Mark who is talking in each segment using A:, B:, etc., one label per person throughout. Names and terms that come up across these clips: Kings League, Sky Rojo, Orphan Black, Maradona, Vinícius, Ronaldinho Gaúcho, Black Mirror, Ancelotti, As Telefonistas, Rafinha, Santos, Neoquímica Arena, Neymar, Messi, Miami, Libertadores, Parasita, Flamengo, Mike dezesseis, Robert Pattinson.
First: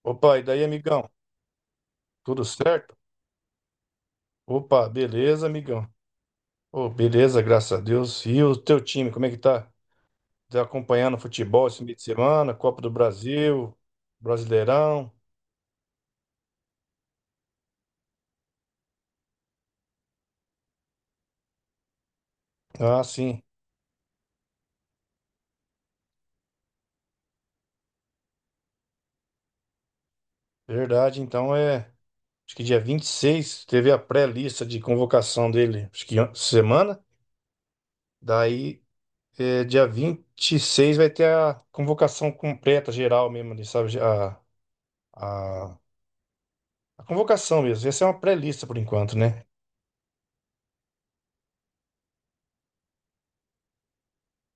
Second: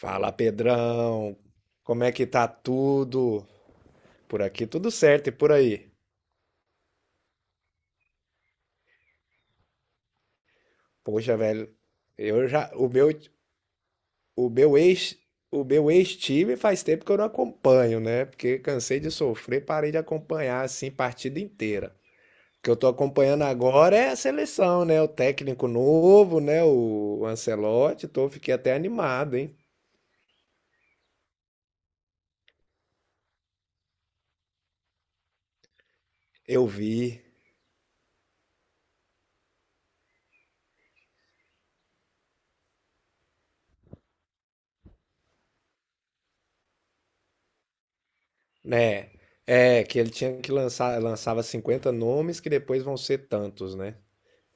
A: Fala,
B: Opa, e daí, amigão?
A: Pedrão. Como é que
B: Tudo
A: tá
B: certo?
A: tudo? Por aqui
B: Opa,
A: tudo certo e
B: beleza,
A: por
B: amigão.
A: aí.
B: Ô, beleza, graças a Deus. E o teu time, como é que tá? Tá acompanhando o
A: Poxa, velho,
B: futebol esse meio de
A: eu
B: semana?
A: já
B: Copa do Brasil,
A: o meu
B: Brasileirão?
A: ex o meu ex-time faz tempo que eu não acompanho, né? Porque cansei de sofrer, parei de acompanhar assim partida inteira. O que eu tô
B: Ah, sim,
A: acompanhando agora é a seleção, né? O técnico novo, né? O Ancelotti, tô fiquei até animado, hein?
B: verdade. Então é. Acho que dia 26 teve a pré-lista de convocação dele, acho que
A: Eu
B: semana.
A: vi,
B: Daí, dia 26 vai ter a convocação completa, geral mesmo, ali, sabe? A, a convocação mesmo. Essa é uma pré-lista por
A: né?
B: enquanto, né?
A: Que ele tinha que lançar, lançava 50 nomes que depois vão ser tantos, né?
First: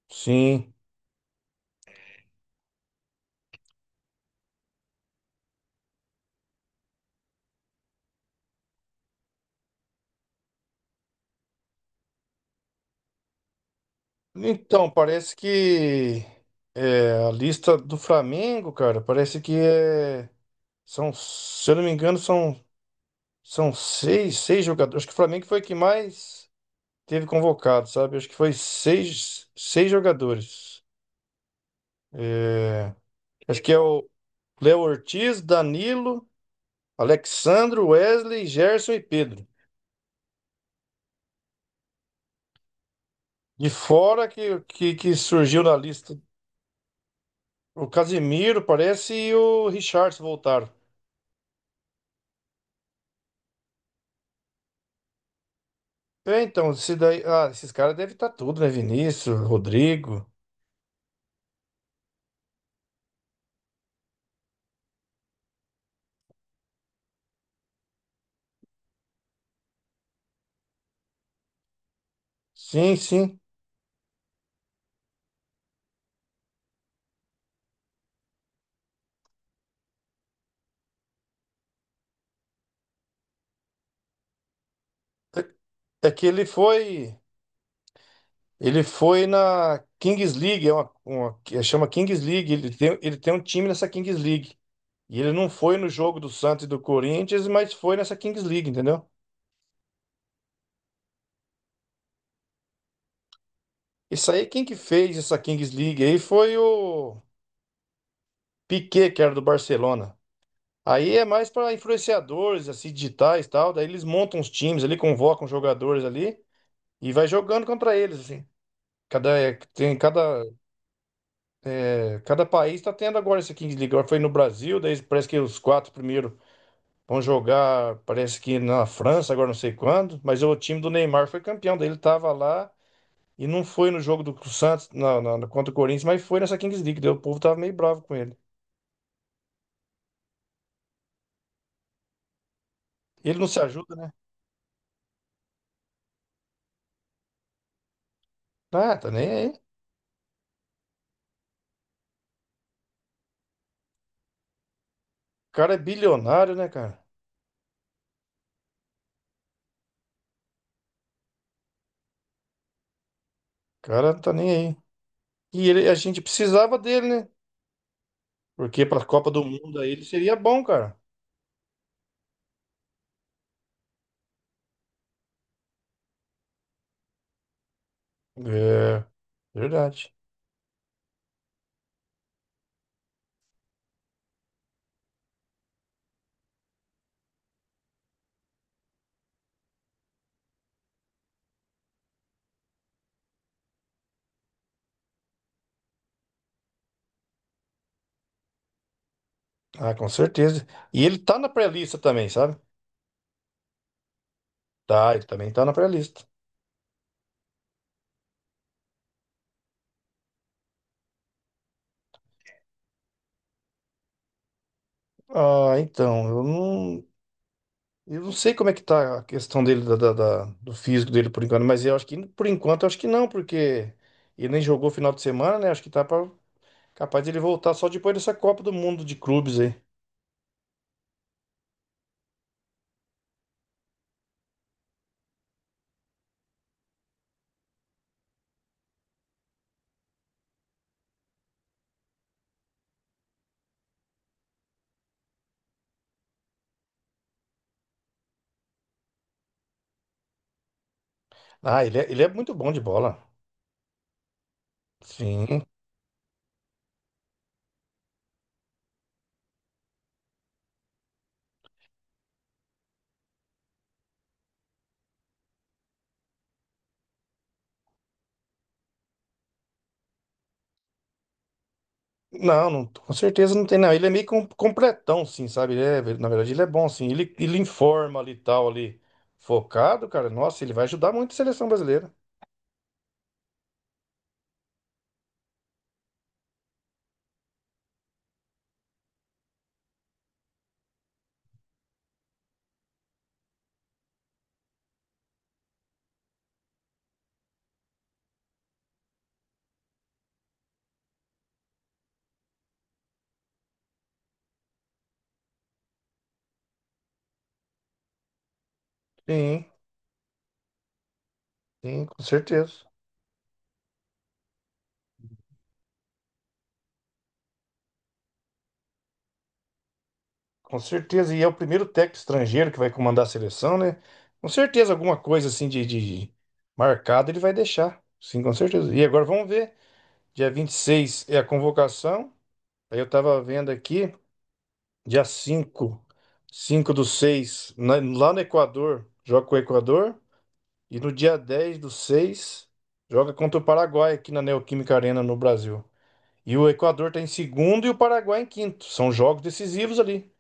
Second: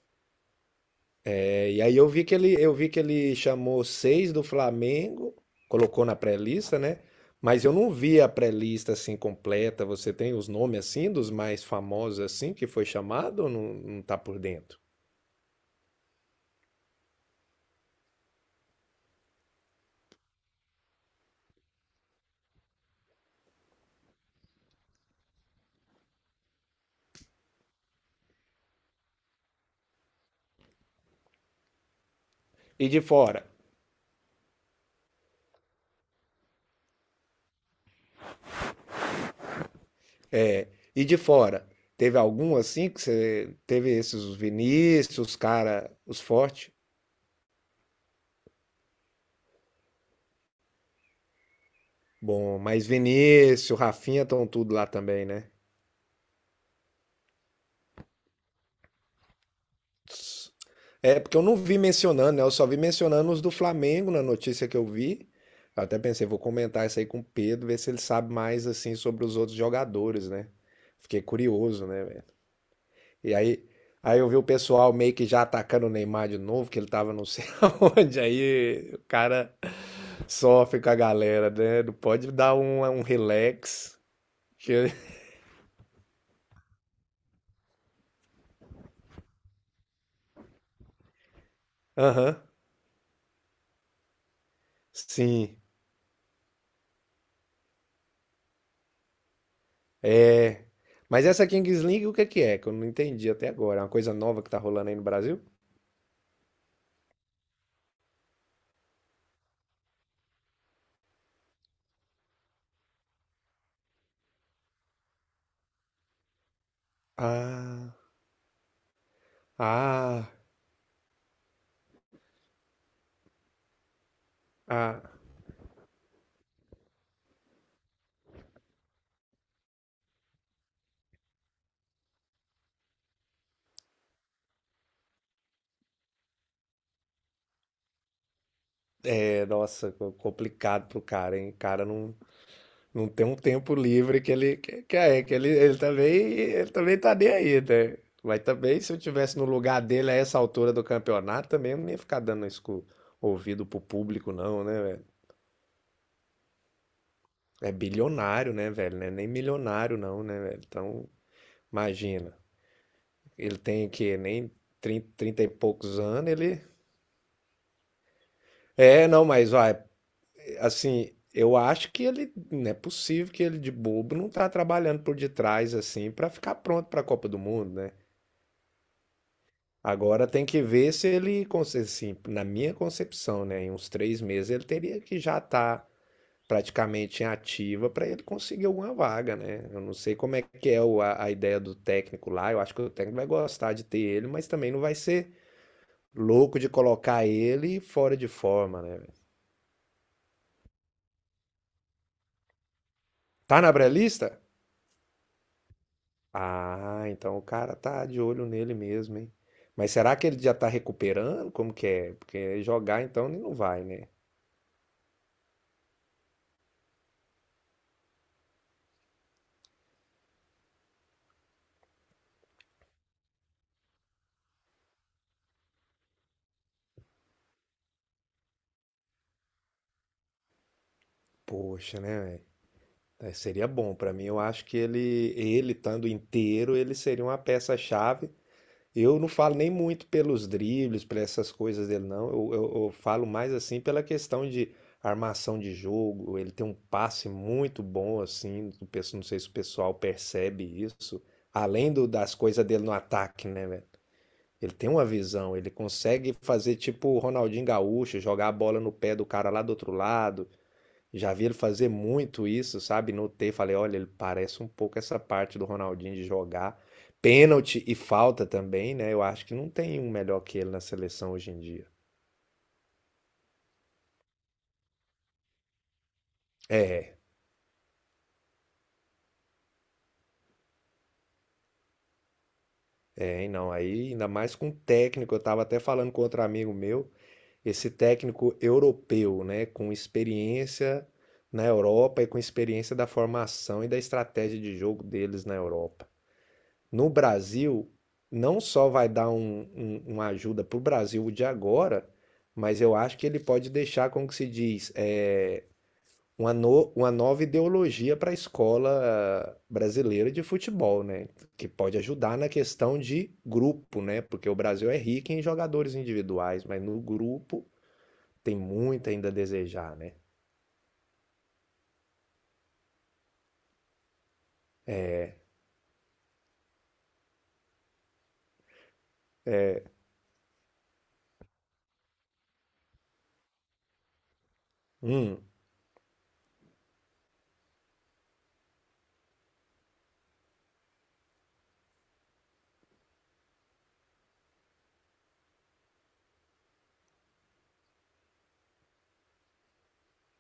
B: Sim.
A: É. E aí eu vi que ele chamou 6 do Flamengo, colocou na pré-lista, né? Mas eu não vi a pré-lista assim completa. Você tem os nomes assim dos mais famosos assim que foi chamado ou não, não tá por dentro?
B: Então, parece que a lista do Flamengo, cara, parece que são, se eu não me engano, são seis jogadores. Acho que o Flamengo foi que mais teve convocado, sabe? Acho que foi seis jogadores. É,
A: E de fora?
B: acho que é o Léo Ortiz, Danilo, Alexandro, Wesley, Gerson e Pedro.
A: E de fora? Teve algum assim que você
B: De
A: teve esses
B: fora
A: os
B: que
A: Vinícius, os
B: surgiu na
A: cara,
B: lista
A: os fortes?
B: o Casimiro, parece, e o Richarlison voltaram.
A: Bom, mas Vinícius, Rafinha estão tudo lá também, né?
B: É, então, esse daí, esses caras devem estar tudo, né? Vinícius, Rodrigo.
A: É, porque eu não vi mencionando, né? Eu só vi mencionando os do Flamengo na notícia que eu vi. Eu até pensei, vou comentar isso aí com o Pedro, ver se ele sabe mais assim sobre os outros jogadores, né? Fiquei curioso, né, velho?
B: Sim,
A: E
B: sim.
A: aí, aí eu vi o pessoal meio que já atacando o Neymar de novo, que ele tava não sei aonde. Aí o cara sofre com a galera, né? Não pode dar um relax. Que...
B: É que ele foi na Kings League, é que chama Kings
A: Aham,
B: League. Ele tem um time nessa Kings League. E ele não
A: sim.
B: foi no jogo do Santos e do Corinthians, mas foi nessa Kings League, entendeu?
A: Mas essa Kings League, o que que é? Que eu não entendi até agora. É uma coisa
B: Isso
A: nova
B: aí,
A: que tá
B: quem que
A: rolando aí no
B: fez essa
A: Brasil?
B: Kings League aí foi o Piquet, que era do Barcelona. Aí é mais para influenciadores, assim, digitais e tal. Daí eles montam os times ali, convocam os jogadores ali e vai jogando
A: Ah,
B: contra eles, assim. Cada, é, tem,
A: ah,
B: cada, é, cada país está tendo agora essa Kings League. Agora foi no Brasil, daí
A: ah.
B: parece que os quatro primeiros vão jogar, parece que na França, agora não sei quando. Mas o time do Neymar foi campeão, daí ele estava lá e não foi no jogo do Santos contra o Corinthians, mas foi nessa Kings League. Daí o povo tava meio bravo com ele.
A: É, nossa, co- complicado pro cara, hein? O cara não, Não tem um
B: Ele não se
A: tempo
B: ajuda, né?
A: livre que ele que é, que ele também tá nem aí, né? Mas também se
B: Ah,
A: eu
B: tá nem
A: tivesse no
B: aí. O
A: lugar dele a essa altura do campeonato, também eu não ia ficar dando isso ouvido pro público não, né, velho?
B: cara é bilionário, né, cara?
A: É bilionário, né, velho? Não é nem milionário não, né, velho? Então, imagina. Ele
B: O
A: tem
B: cara
A: que
B: não tá nem
A: nem
B: aí.
A: 30 30 e
B: E ele, a
A: poucos
B: gente
A: anos, ele.
B: precisava dele, né? Porque para a
A: É, não,
B: Copa do
A: mas
B: Mundo
A: vai,
B: aí ele seria bom, cara.
A: Assim, eu acho que ele, não é possível que ele de bobo não tá trabalhando por detrás assim para ficar pronto para a Copa do Mundo, né?
B: É, verdade.
A: Agora tem que ver se ele, conse- assim, na minha concepção, né, em uns 3 meses ele teria que já estar praticamente em ativa para ele conseguir alguma vaga, né? Eu não sei como é que é o- a ideia do técnico lá. Eu acho que o técnico vai gostar de ter ele, mas também não vai ser louco de colocar ele fora de forma, né?
B: Ah, com certeza. E ele tá na pré-lista também, sabe?
A: Tá na pré-lista?
B: Tá, ele também tá na pré-lista.
A: Ah, então o cara tá de olho nele mesmo, hein? Mas será que ele já tá recuperando? Como que é? Porque jogar então ele não vai, né?
B: Ah, então, eu não sei como é que tá a questão dele, do físico dele por enquanto, mas eu acho que, por enquanto, eu acho que não, porque ele nem jogou final de semana, né? Acho que tá capaz de ele voltar só depois dessa Copa do Mundo de clubes aí.
A: Poxa, né, velho? É, seria bom pra mim. Eu acho que ele estando inteiro, ele seria uma peça-chave. Eu não falo nem muito pelos dribles, por essas coisas dele, não. Eu falo mais assim pela questão de armação de jogo. Ele tem um passe muito bom, assim. Do pe- não sei se o pessoal percebe isso.
B: Ah,
A: Além
B: ele
A: do-
B: é, ele é
A: das
B: muito
A: coisas
B: bom de
A: dele no
B: bola.
A: ataque, né, velho? Ele tem uma visão,
B: Sim.
A: ele consegue fazer tipo o Ronaldinho Gaúcho, jogar a bola no pé do cara lá do outro lado. Já vi ele fazer muito isso, sabe? Notei, falei, olha, ele parece um pouco essa parte do Ronaldinho de jogar. Pênalti e falta também, né? Eu acho que não tem um melhor que ele na seleção hoje em dia.
B: Não, não, com certeza não tem, não. Ele é meio completão, sim, sabe? Na verdade, ele é bom, sim.
A: É,
B: Ele informa ali e tal, ali, focado, cara. Nossa, ele vai ajudar muito a seleção brasileira.
A: hein, não. Aí, ainda mais com técnico, eu tava até falando com outro amigo meu. Esse técnico europeu, né, com experiência na Europa e com experiência da formação e da estratégia de jogo deles na Europa. No Brasil, não só vai dar uma ajuda para o Brasil de agora, mas eu acho que ele pode deixar, como que se diz, é, uma, no- uma nova ideologia para a escola
B: Sim,
A: brasileira de futebol, né? Que pode
B: sim, com
A: ajudar na
B: certeza.
A: questão de grupo, né? Porque o Brasil é rico em jogadores individuais, mas no grupo tem muito ainda a desejar, né?
B: Com certeza. E é o primeiro técnico estrangeiro que vai comandar a seleção, né? Com certeza, alguma coisa assim de marcado ele vai deixar. Sim, com certeza. E agora vamos ver. Dia 26 é a convocação. Aí eu tava vendo aqui. Dia
A: Hum,
B: cinco do 6, né? Lá no Equador, joga com o Equador. E no dia 10 do 6 joga contra o Paraguai aqui na Neoquímica Arena no Brasil. E o Equador tá em segundo e o Paraguai em quinto. São jogos decisivos ali.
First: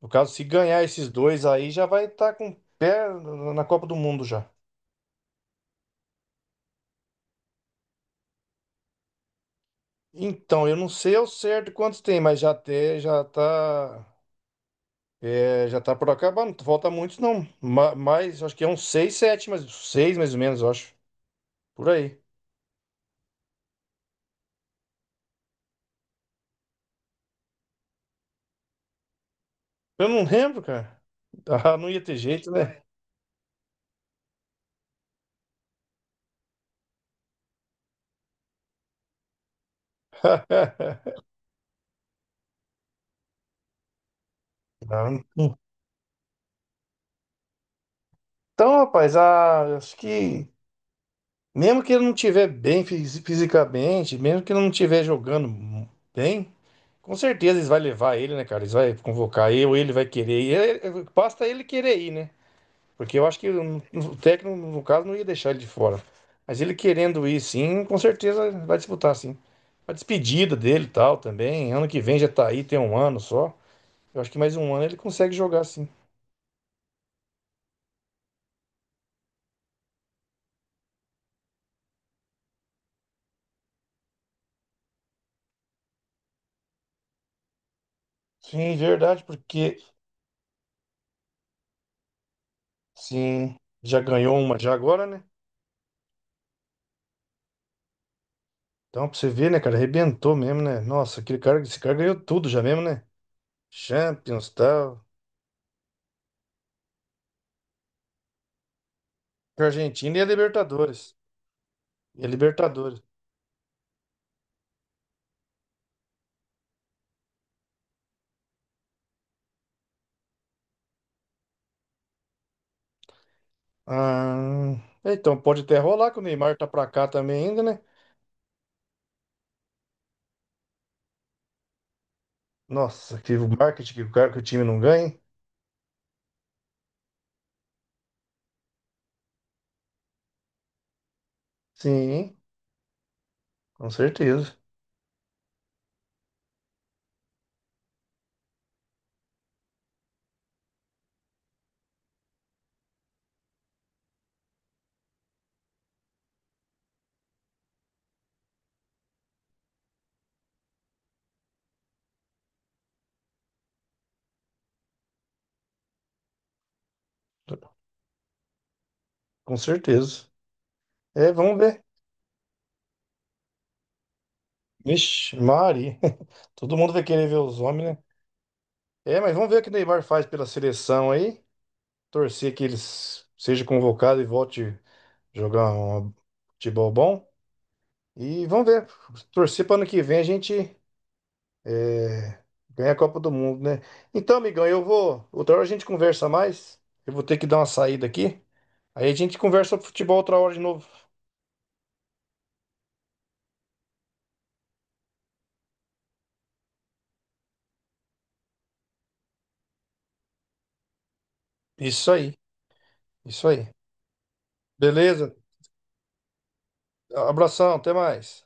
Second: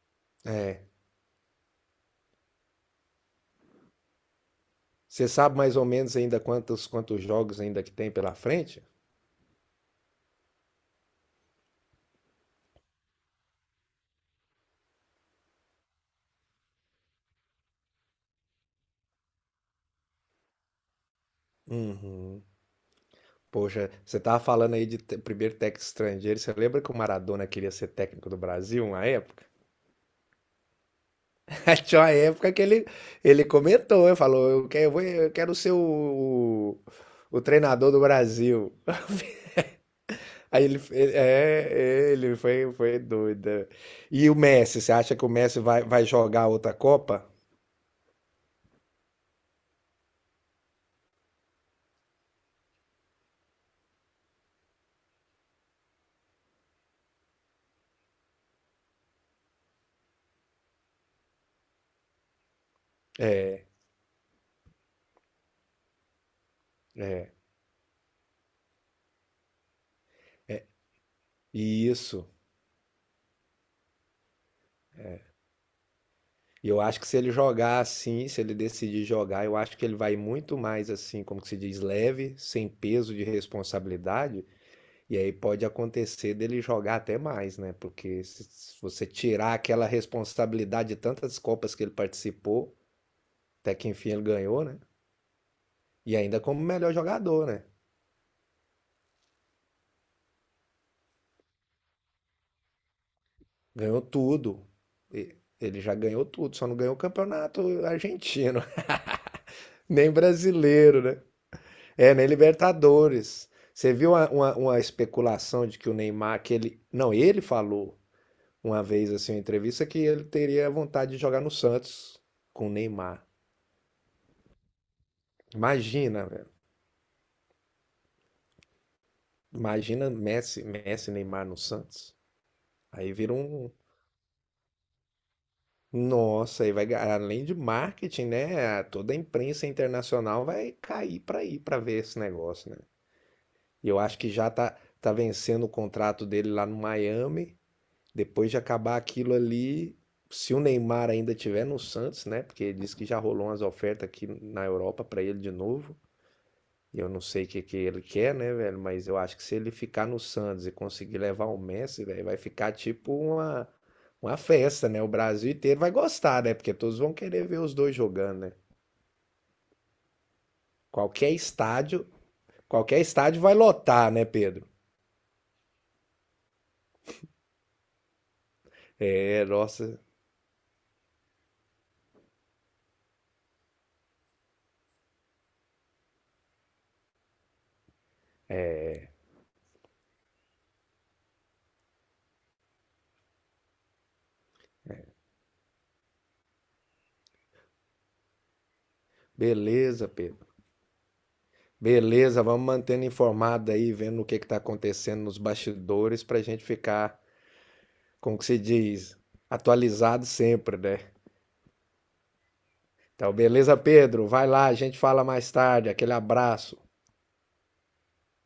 B: No caso, se ganhar
A: é.
B: esses dois aí, já vai estar com o pé na Copa do Mundo já.
A: Você sabe mais ou menos ainda quantos jogos ainda que tem pela frente?
B: Então, eu não sei ao certo quantos tem, mas já tem, já tá, já tá por acabando. Falta muitos não. Mas acho que é uns 6 7 mas 6 mais ou menos, eu acho. Por aí.
A: Uhum. Poxa, você tava falando aí de te- primeiro técnico estrangeiro. Você lembra que o Maradona queria ser técnico do Brasil uma época?
B: Eu não lembro, cara. Ah, não ia
A: Tinha uma
B: ter jeito,
A: época que
B: né?
A: ele comentou, ele falou, eu quero, eu quero ser o treinador do Brasil. É, ele foi, foi doido. E o Messi, você acha
B: Não.
A: que o Messi vai, vai jogar outra Copa?
B: Então, rapaz, acho que mesmo que ele não estiver bem fisicamente, mesmo que ele não estiver jogando bem, com certeza eles vão levar ele, né, cara? Eles vão convocar ele, ou ele vai querer ir. É, é, basta ele querer ir, né? Porque eu acho que
A: É,
B: o técnico, no caso, não ia deixar ele de fora. Mas ele querendo
A: é.
B: ir, sim, com certeza vai disputar, sim. A despedida dele e tal também. Ano que vem já
A: Isso.
B: tá aí, tem um ano só. Eu acho que mais um ano ele consegue jogar, sim.
A: E eu acho que se ele jogar assim, se ele decidir jogar, eu acho que ele vai muito mais assim, como que se diz, leve, sem peso de responsabilidade. E aí pode acontecer dele jogar até mais, né? Porque se
B: Sim,
A: se você
B: verdade,
A: tirar
B: porque
A: aquela responsabilidade de tantas Copas que ele participou,
B: sim,
A: até que
B: já
A: enfim ele
B: ganhou uma
A: ganhou,
B: já
A: né?
B: agora, né?
A: E ainda como melhor jogador, né?
B: Então, pra você ver, né, cara, arrebentou mesmo, né? Nossa, aquele cara, esse cara ganhou tudo já mesmo, né?
A: Ganhou
B: Champions,
A: tudo.
B: tal.
A: Ele já ganhou tudo, só não ganhou o campeonato argentino, nem
B: Argentina e a Libertadores.
A: brasileiro, né? É,
B: E
A: na
B: a Libertadores.
A: Libertadores. Você viu uma especulação de que o Neymar, que ele. Não, ele falou uma vez assim, em entrevista, que ele teria vontade de jogar no Santos com o Neymar.
B: Ah, então pode até rolar que o
A: Imagina, velho.
B: Neymar tá pra cá também ainda, né?
A: Imagina Messi, e Neymar no Santos. Aí
B: Nossa,
A: vira
B: que o
A: um.
B: marketing que o cara que o time não ganha, hein?
A: Nossa, aí vai ga- além de marketing, né? Toda a imprensa internacional vai cair pra ir pra ver esse
B: Sim,
A: negócio, né?
B: com
A: E eu acho que já
B: certeza.
A: tá vencendo o contrato dele lá no Miami. Depois de acabar aquilo ali, se o Neymar ainda tiver no Santos, né? Porque ele disse que já rolou umas ofertas aqui na Europa para ele de novo. Eu não sei o que que ele quer, né, velho? Mas eu acho que se ele ficar no Santos e conseguir levar o Messi, velho, vai ficar tipo uma festa, né? O Brasil inteiro vai gostar, né? Porque todos vão querer ver os dois jogando, né?
B: Com certeza. É,
A: Qualquer
B: vamos ver.
A: estádio, qualquer estádio vai lotar, né, Pedro?
B: Vixe, Mari. Todo mundo vai querer ver os homens, né? É, mas
A: É,
B: vamos ver o que o
A: nossa,
B: Neymar faz pela seleção aí. Torcer que ele seja convocado e volte jogar um futebol bom. E vamos ver. Torcer para ano que vem a gente ganhar a Copa do Mundo, né? Então, amigão, eu vou. Outra hora a gente conversa mais. Eu vou ter que dar uma saída aqui. Aí a gente conversa sobre
A: beleza,
B: futebol outra
A: Pedro.
B: hora de novo.
A: Beleza, vamos mantendo informado aí, vendo o que está acontecendo nos bastidores para a gente ficar, como que se diz, atualizado sempre, né?
B: Isso aí,
A: Então,
B: isso aí.
A: beleza, Pedro? Vai lá, a gente fala
B: Beleza?
A: mais tarde. Aquele abraço.
B: Abração, até mais.